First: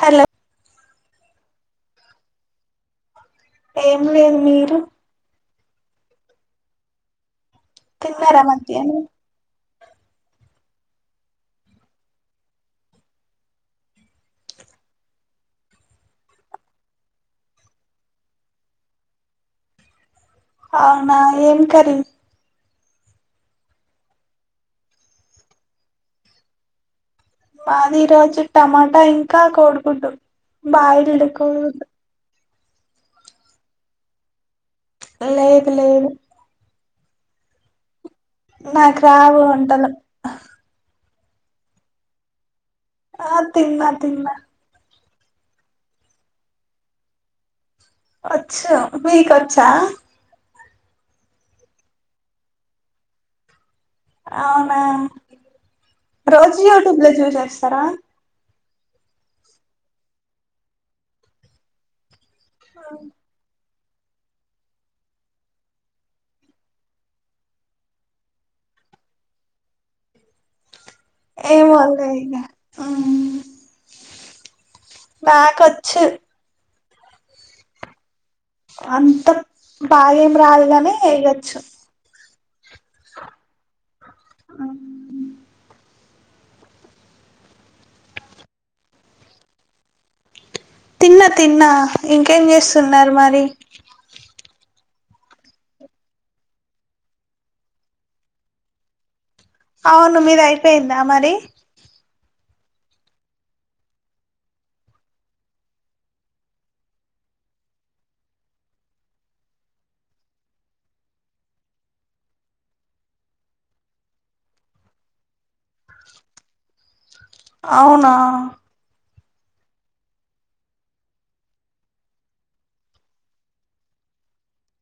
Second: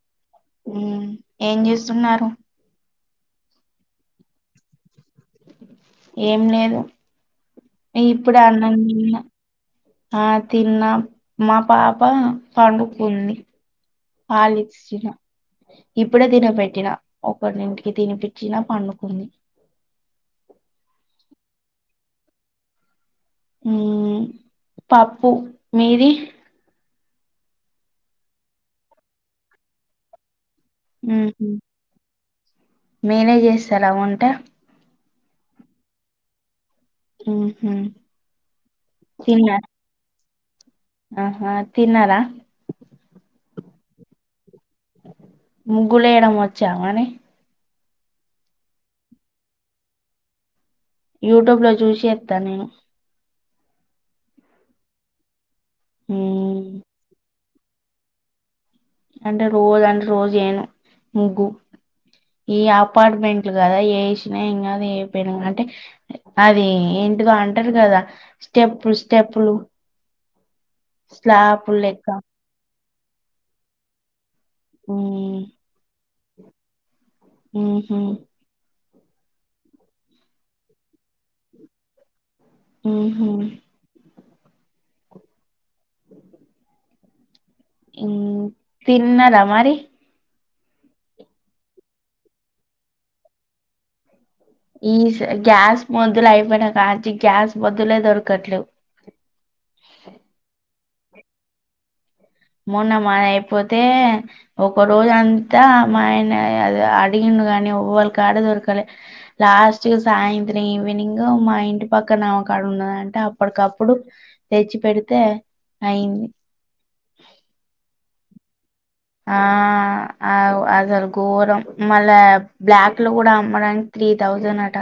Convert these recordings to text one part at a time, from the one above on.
Hello మ్ ఏం చేస్తున్నారు ఏం లేదు మీరు ఏం లేదు ఇప్పుడే తిన్నారా అన్నాం మధ్యాహ్నం తిన్న ఆ తిన్న మా పాప పండుకుంది పాలిచ్చిన ఇప్పుడే తినబెట్టినా ఒకనింటికి తినిపిచ్చినా పండుకుంది అవునా ఏం కర్రీ మ్ పప్పు మీది మాది ఈ రోజు టమాటా ఇంకా కోడి గుడ్డు బాయిల్డు కొడు గుడ్డు మిరే చేస్తారా వంట లేదు లేదు మ్ హు నాకు రావు వంటలు ఆహా తిన్నారా ఆ తిన్నా తిన్నా ముగ్గులేయడం వచ్చామని వచ్చు మీకోచ్చా యూట్యూబ్ లో చూసేస్తా నేను అవునా రోజు ఉమ్ యూట్యూబ్ లో చూసేస్తారా అంటే రోజు అంటే రోజు ఎయను ముగ్గు ఈ అపార్ట్మెంట్లు కదా ఎసినా ఏంకాదు ఎయ్యాక అయిపోయినా అంటే అది ఎంటిదో అంటారు కదా స్టెప్పులు స్టెప్పులు స్లాపులు లెక్క ఎమొలే ఇగ నాకోచ్చు మ్ హు అంత బాగేమ్ రాదు గాని ఎయ్యోచ్చు మ్ హు ఇం తిన్నార మరి తిన్నా తిన్నా ఇంకేం చేస్తున్నారు మరి ఈ గ్యాస్ మొద్దులు అయిపోయినా కంచి గ్యాస్ మొద్దులే దొరకట్లేవ్ అవును మీది అయిపోయిందా మరి మొన్న మాయి అయిపోతే ఒక రోజ అంతా మా ఆయన అది అడిగిన ఎవలు కాడ దొరకాలే లాస్ట్ సాయంత్రం ఈవనింగ్ మా ఇంటి పక్కన కాడ ఉన్నదంట అప్పటికప్పుడు తెచ్చి పెడితే అయింది అవునా ఆ ఆ అసలు ఘోరం మళ్ళా బ్లాక్ల గుడా అమ్మడానికి త్రీ థౌసండ్ అట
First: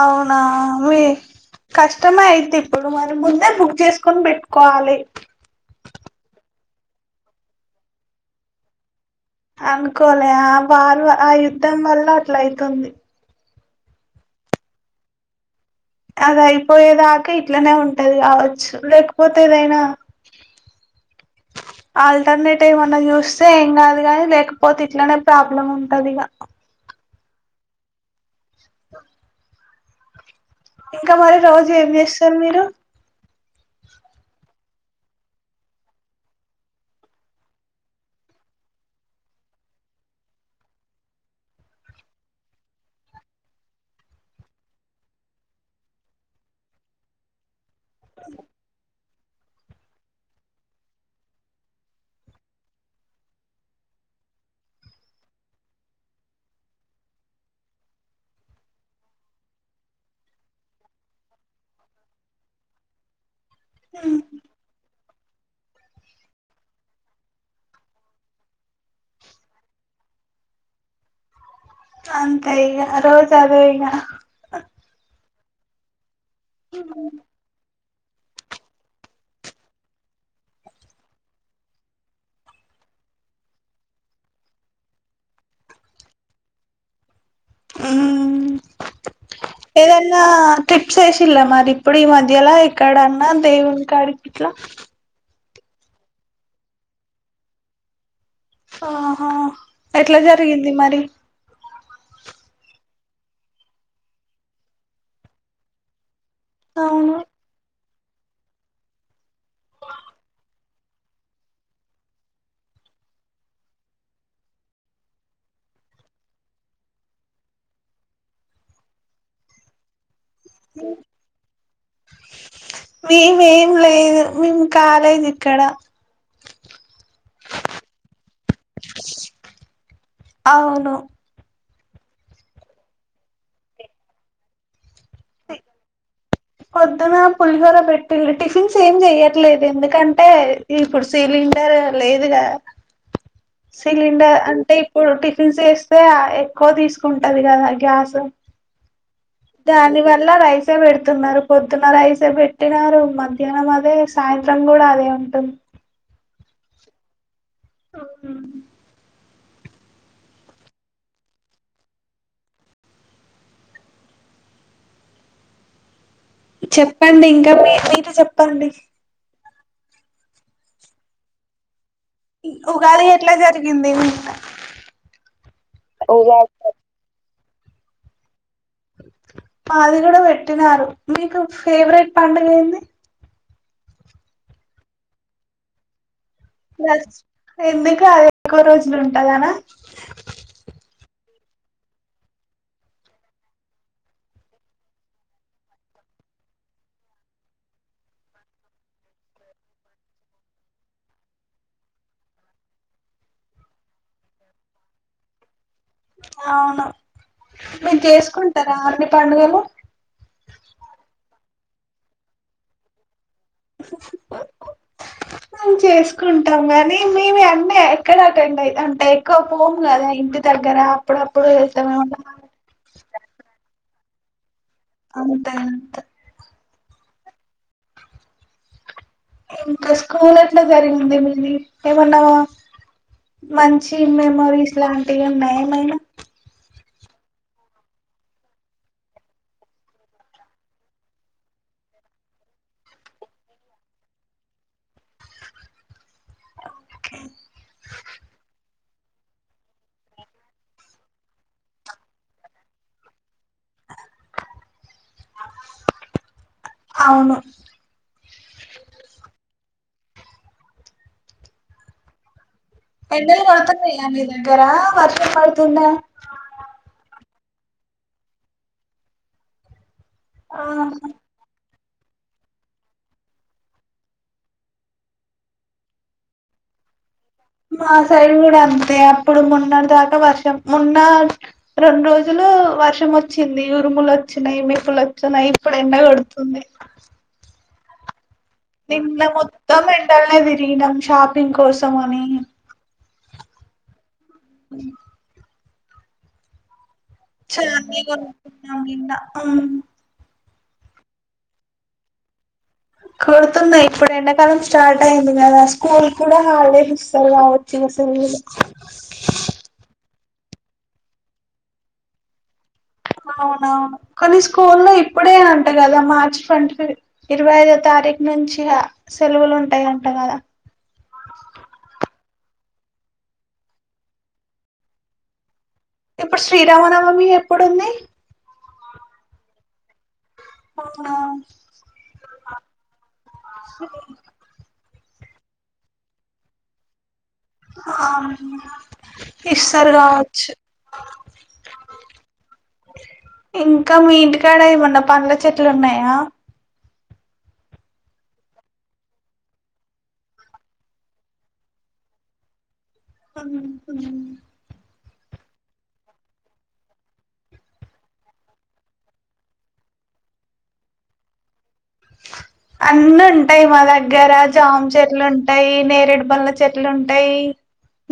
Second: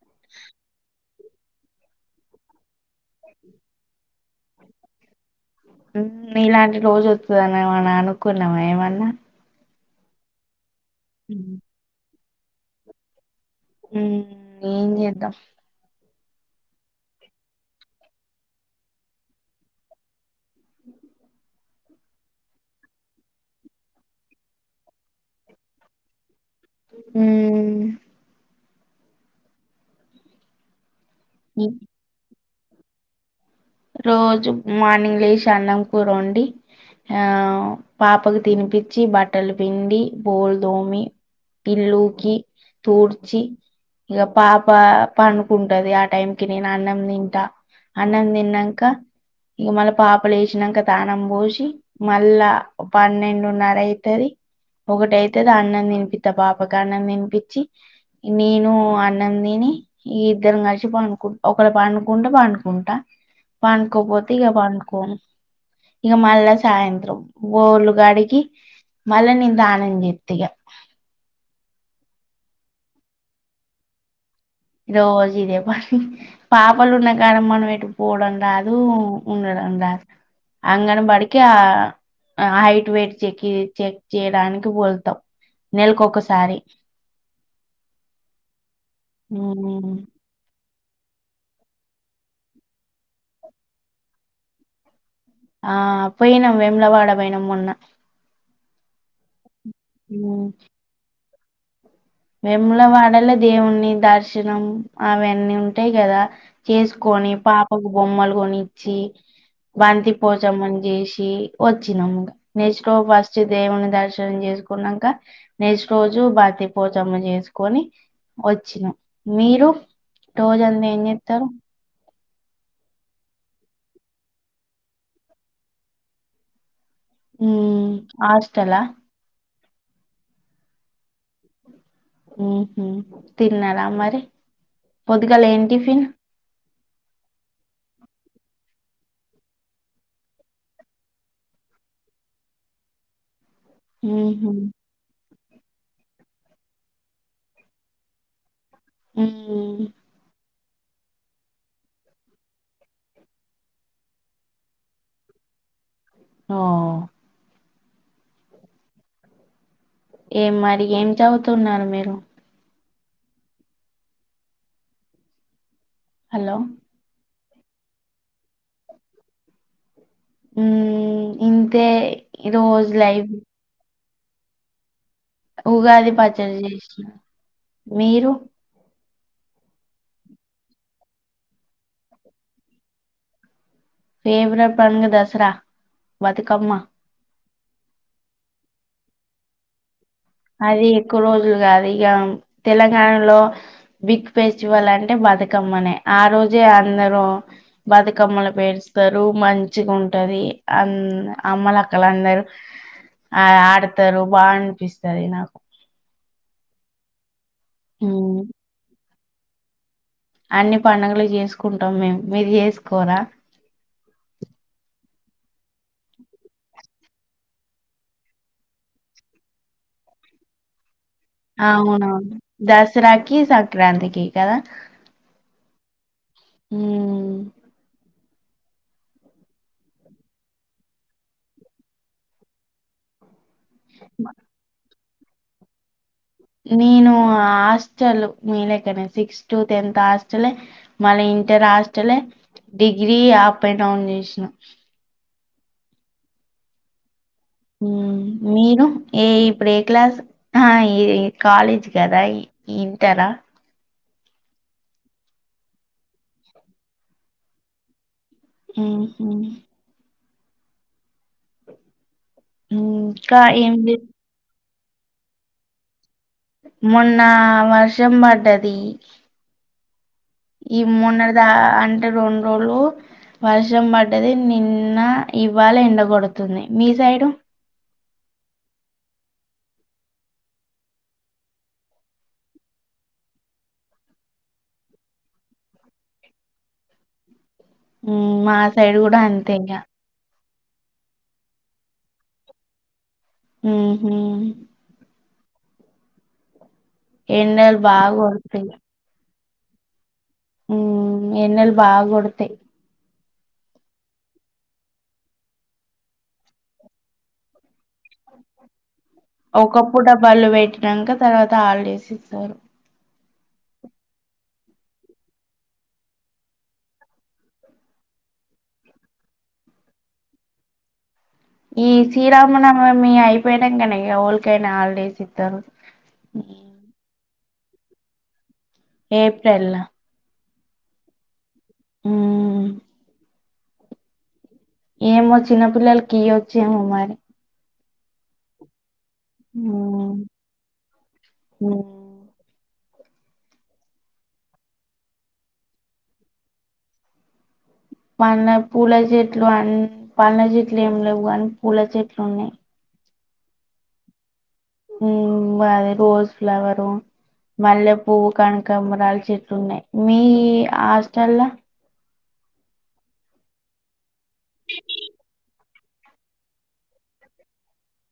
అవునా మీ కష్టమే అయితె ఇప్పుడు మరి ముందే బుక్ చేసుకొని పెట్టుకోవాలి నీలాంటి రోజు వస్తదని ఏమనా అనుకున్నావా ఏమన్నా అనుకోలే ఆ వారు ఆ హ్మ్. యుద్ధం వల్ల అట్ల అయితుంది ఉ ఎం చేద్దాం అది అయిపోయేదాకా ఇట్లనే ఉంటది కావచ్చు లేకపోతే ఏదైనా ఆల్టర్నెట్గా ఎమన్నా చూస్తే ఏం కాదు కానీ లేకపోతే ఇట్లనే ప్రాబ్లం ఉంటది ఇగ ఉ ఇంకా మరి రోజు హ్మ్. ఏం చేస్తారు మీరు రోజు మార్నింగ్ లేసి అన్నం కూర వొండి ఆ పాపకు తినిపిచ్చి బట్టలు పిండి బోల్ దోమి యిల్లూకి తూర్చి ఇగ పాప పనుకుంటది ఆ టైం కి నేను అన్నం తింటా అన్నం తిన్న ఇగ మళ్ళ పాప లేచినంకా దానం పోసి మళ్ళా పన్నెండున్నర అయితది ఒకటైతది అన్నం తినిపిస్తత్త పాపకి అన్నం తినిపించి నేను అన్నం తిని ఇద్దరం కలిసి పండుకు ఒకళ పండుకుంటే పండుకుంటా పనుకోపోతే ఇగ పడుకోను ఇక మళ్ళా సాయంత్రం బొల్లుగడిగి మళ నిదానం జెత్తిగా అంతే ఇగ రోజు అదె ఇగ రోజు ఇదే పని పాపలు ఉన్నా కాడమ్మన్ వెటు పోవడం రాదు ఉండడం రాదు అంగన బడికి ఆ హైట్ వయిట్ చె చెక్ చేయడానికి వొల్తాం నెలకొకసారి ఉమ్ మ్మ్ ఏదన్నా ట్రిప్స్ వేసిలా మరి ఇప్పుడు ఈ మధ్యలా ఎక్కడన్నా దేవుని కాడికిట్లా ఆ పోయినాం వెేమ్లవాడ పోయినం మొన్న ఆహా ఎట్లా జరిగింది మరి వెముల వాడలా దేవుని దర్శనం అవన్నీ ఉంటాయి గదా అవును చేసుకొని పాపకు బొమ్మలు గొనిచ్చి బంతి పోచమని చేసి వచ్చినము నేచుకో ఫస్ట్ దేవుని దర్శనం జెసి తీకునంకా నెక్స్ట్ రోజు బత పోచమ్మ చేసుకొని వచ్చినం మీరు రోజ అంత ఏం చెత్తరు మేమేం లేదు మేం కాలేజి ఇక్కడ ఉమ్ హాస్టల్ హ అవును తిన్నారా మరి పొద్దుగాల ఏం టిఫిన్ పొద్దున పులిహోర పెట్టిన్రు టిఫిన్స్ ఏం చెయట్లేదు ఎందుకంటే ఇప్పుడు సిలిండర్ లేదు గదా సిలిండర్ మ్మ్హ్ అంటే ఇప్పుడు పిల్స్ చేస్తే ఆ ఎక్కువ తీస్కుంటది కదా గ్యాస్ మ్మ్ దానివల్ల రైసే పెడుత్ తున్నరు పొద్దున్న రైసే పెట్టినారు మధ్యాహ్నం అదే సాయంత్రం కూడా అదే ఉంటుం ఆ ఆ ఏం మరి ఏం చవుతున్నారు మీరు హలో చెప్పండి ఇంకా మీ మీరు చెప్పండి ఊ ఇం ఉగాది ఎట్లా జరిగింది మోన్న ఉగాది పచ్చడి జేష్న మీరు మాది కూడ పెట్టినారు మీకు ఫేవరెట్ పండుగేంది ఫేవ్ర పండుగ దసరా బతుకమ్మ దస్ ఎందుకు అదెక్వ రోజ్లుంటదనా అది ఎక్కువ రోజులు కాదు ఇగ తెలంగాణలో బిగ్ ఫెస్టివల్ అంటే బతుకమ్మనే ఆ రోజే అందరూ బతుకమ్మల పేరుస్ తరు మంచిగుంటది అన్ అమ్మలక్కలందరు ఆ ఆడ్తరు బా అన్పిస్తది నాకు అవును ఉమ్. మీర్జేస్కుంటారా అన్ని పండుగలు అన్ని పండుగలు జేస్కుంటాం మేము మీరు జేస్కోరా మేం చేస్కుంటాం కానీ మేము అన్నీ ఎక్కడ అటెండ్ అయి అంటే ఎక్కువ పోము గదా ఇంటి ద దగ్గరా అవునవును దస్రాకిీ సంక్రాంతీకీ కదా అంతే అంతే ఊ ఇంకా స్కూలెట్లా జరిగింది మీది ఏమన్నావా మంచి మెమొరీస్ లాంటివి ఉన్నాయ ఏమైనా నేను హాస్టల్ మీ లెక్కనే సిక్స్ టు టెన్త్ హాస్టలే మళ్ళీ ఇంటర్ హాష్టలే డిగ్రీ ఆప్ అండ్ డౌన్ జేష్న పిల్లలా మ్మ్ సాల మీరు ఏ ఇప్పుడే క్లాస్ హా ఈ కాలేజ్ కదా ఇంటరా అవును ఉ హు ఇంకా ఎండలు ఏం చే కొడ్తున్నాయా మీ దగ్గరా వర్షం పడ్తుందా మొన్నా వర్షం పడ్డది ఆ ఈ మొన్న దా అంటే రెండ్రోలు వర్షం పడ్డది నిన్న ఇవాల ఎండగొడ్తుంది మీ సైడు మా సైడ్ కూడా అంతే అప్పుడు మోన్నడ్దాకా వర్షం మొన్న రెండ్రోజులు వర్షమోచ్చింది ఉరుములు వచ్చినై మెర్పులొచ్చినై ఇప్పుడెండ కొడుతుంది మ్ నిన్న మొత్తం ఎండల్నే ది దిగినం షాపింగ్ కోసమనీ మ్మ్ హ్మ్ ఎండలు చాలానే బాగా కొనుకున్నాం నిన్న మ్ ఉ ఎండలు బాగొడుతై కొడుతున్నై ఇప్పుడు ఎండాకాలం స్టార్టైంది గదా స్కూల్కూడా హాలిడేస్ ఇస్తారు గావొచ్చు ఇంగ సె లువులు ఒక పూట బళ్ళు పెట్టినంకా తర్వాత హాల్డేస్ ఇస్సారు అవ్నవును కొన్ని స్కూల్లో ఇప్పుడే అంట కదా మార్చ్ ట్వంటీి ఇరవైదో తారీ యట్ నుంచి సెలవులుంటాయంట కదా ఈ శ్రీరామనవమి అయిపోయినంకనే గద ఓల్కేయ్నా హాలిడేస్ ఇత్తరు ఇప్పుడు శ్రీరామనవమి ఎప్పుడుంది ఏప్రల్ల అవ్నా ఉ ఏమో చిన్న పిల్లలకి ఇయోచ్చేమో మరి ఆవ్నా ఇస్తరు ఉమ్ గావచ్చు ఉమ్ ఇంకా మీ ఇంటికాడేమన్నా పండ్ల చెట్లున్నాయా పండ్ల పూల చెట్లు అన్ పండ్ల చెట్లేం లేవు కానీ పూల చెట్లున్నాయి హం హం ఉమ్ అదే రోస్ ఫ్లవరు మళ్ళె పువ్వు కనకబంరాలు చెట్లున్నాయి మీ హాస్టల్లా అన్నుంటాయ్ మా దగ్గర జామ్ చెట్లుంటాయ్ నేరేడు పండ్ల చెట్లుంటాయ్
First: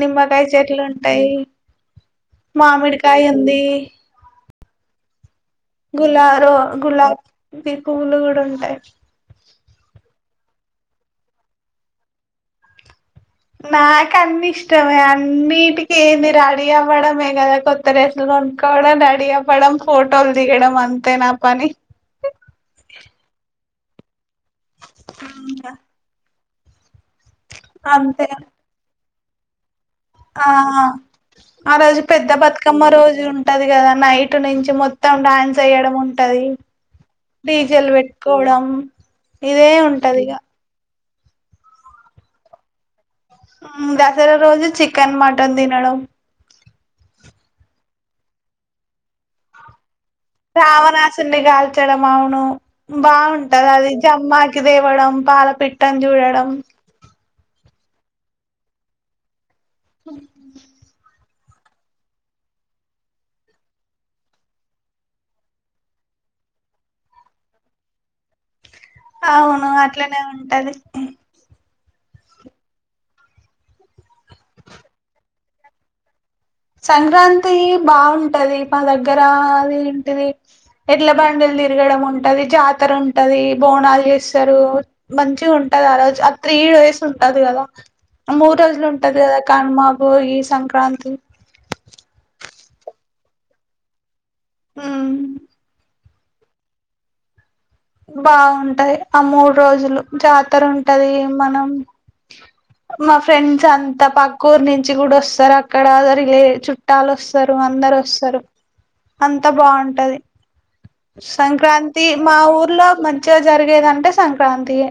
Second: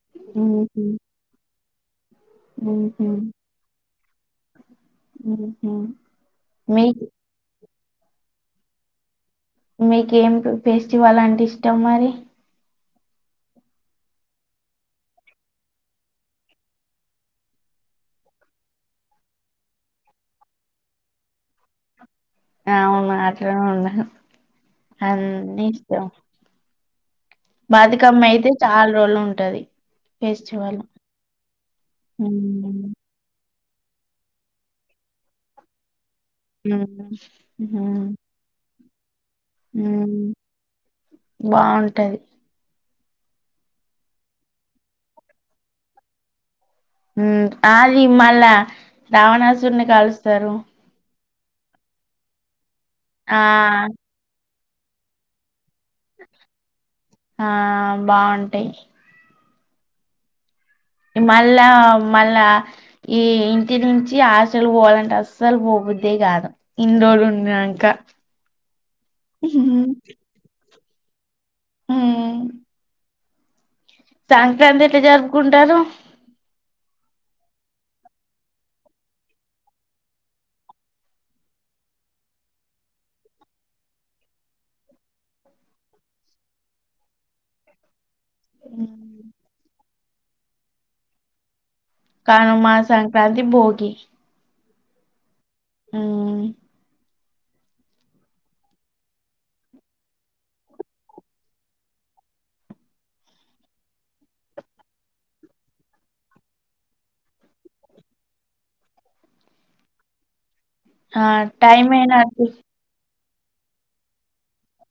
నిమ్మకాయ ఉహు చెట్లుంటాయ్ మామిడికాయుంది ఉమ్ గులా రో గులాబీ పువ్వులు కూడా ఉంటాయి మీకేం ఫేస్టివలంటే ఇష్టం మరి నాకన్ని ఇష్టమే అన్నిటికి ఏంది రడీ అవ్వడమే కదా కొత్త డ్రెస్సులు కొనుకోవడం రడి అవ్వడం ఫోటోలు దిగడం అంతే నా పని అవ్నా అట్లనే ఉండాలి అన్ నీ ఇష్టం బాతుకమ్మ అంతే అయితే చాలా రోజులుంటది ఆ ఆ రోజు పెద్ద ఉమ్, బతుకమ్మ రోజుం ఉంటది కదా నైట్నుంచి మొత్తం డాన్సేయడం ఉంటది ఉమ్, డీజెల్ ఉమ్, పెట్టుకోవడం ఇదే ఉంటదిగ ఉమ్, బాగుంటది దసరా రోజు చికెన్ మటన్ దినడం ఉమ్ ఆది మళ్ళా రావణాసుర్ని కలుస్ రావణాసున్నీ గాల్చడం అవును ఆ బాగుంటది అది జమ్మా కి తేవడం పాలపిట్టన్జూడడం ఆ బాగుంటయ్ హహ్ మళ్ళా మళ్ళా ఈ ఇంటి నుంచి హాస్టల్ పోవాలంటే అస్సలు పోబుద్దే కాదు ఇండ్రోళ్లునంక అవ్ను అట్లనే ఉంటది ఉ సంక్రాంతి ఎట్లా జర్పుకుంటారు సంక్రాంతి బాగుంటది మా దగ్గర అదేంటిది ఎడ్లబండి తిరగడం ఉంటది జాతరుంటంది బోనాలు చేస్తారు మంచిగుంటది ఆ రోజు ఆ త్రీ త్రీ డేస్ ఉంటది కదా మూడ్రోజులు ఉంటది కదా కన్మా భోగి సంక్రాంతి కనుమా సంక్రాంతి భోగి ఊ మ్ ఊ మ్ బాగుంటది ఆ మూడురోజులు జాతరుంటది మనం మా ఫ్రెండ్స్ అంతా పక్కూరు నుంచి కూడా ఓస్తారు అక్కడ జరిగే చుట్టాలు వస్తారు అ అందరు ఓస్తరు అంత బాగుంటది ఆ టైం సంక్రాంతి మా అయినట్టు ఊరు లో మంచిగా జరిగేదంటే సంక్రాంతి ఏ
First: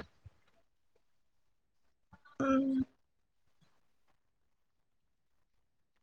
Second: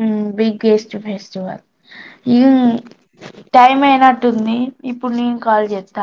హ్మ్ బిగేస్ట్ ఫెస్టివల్ ఇ ఉమ్ టైమ్ అయినట్టుంది ఇప్పుడు నేను కాల్ చెత్త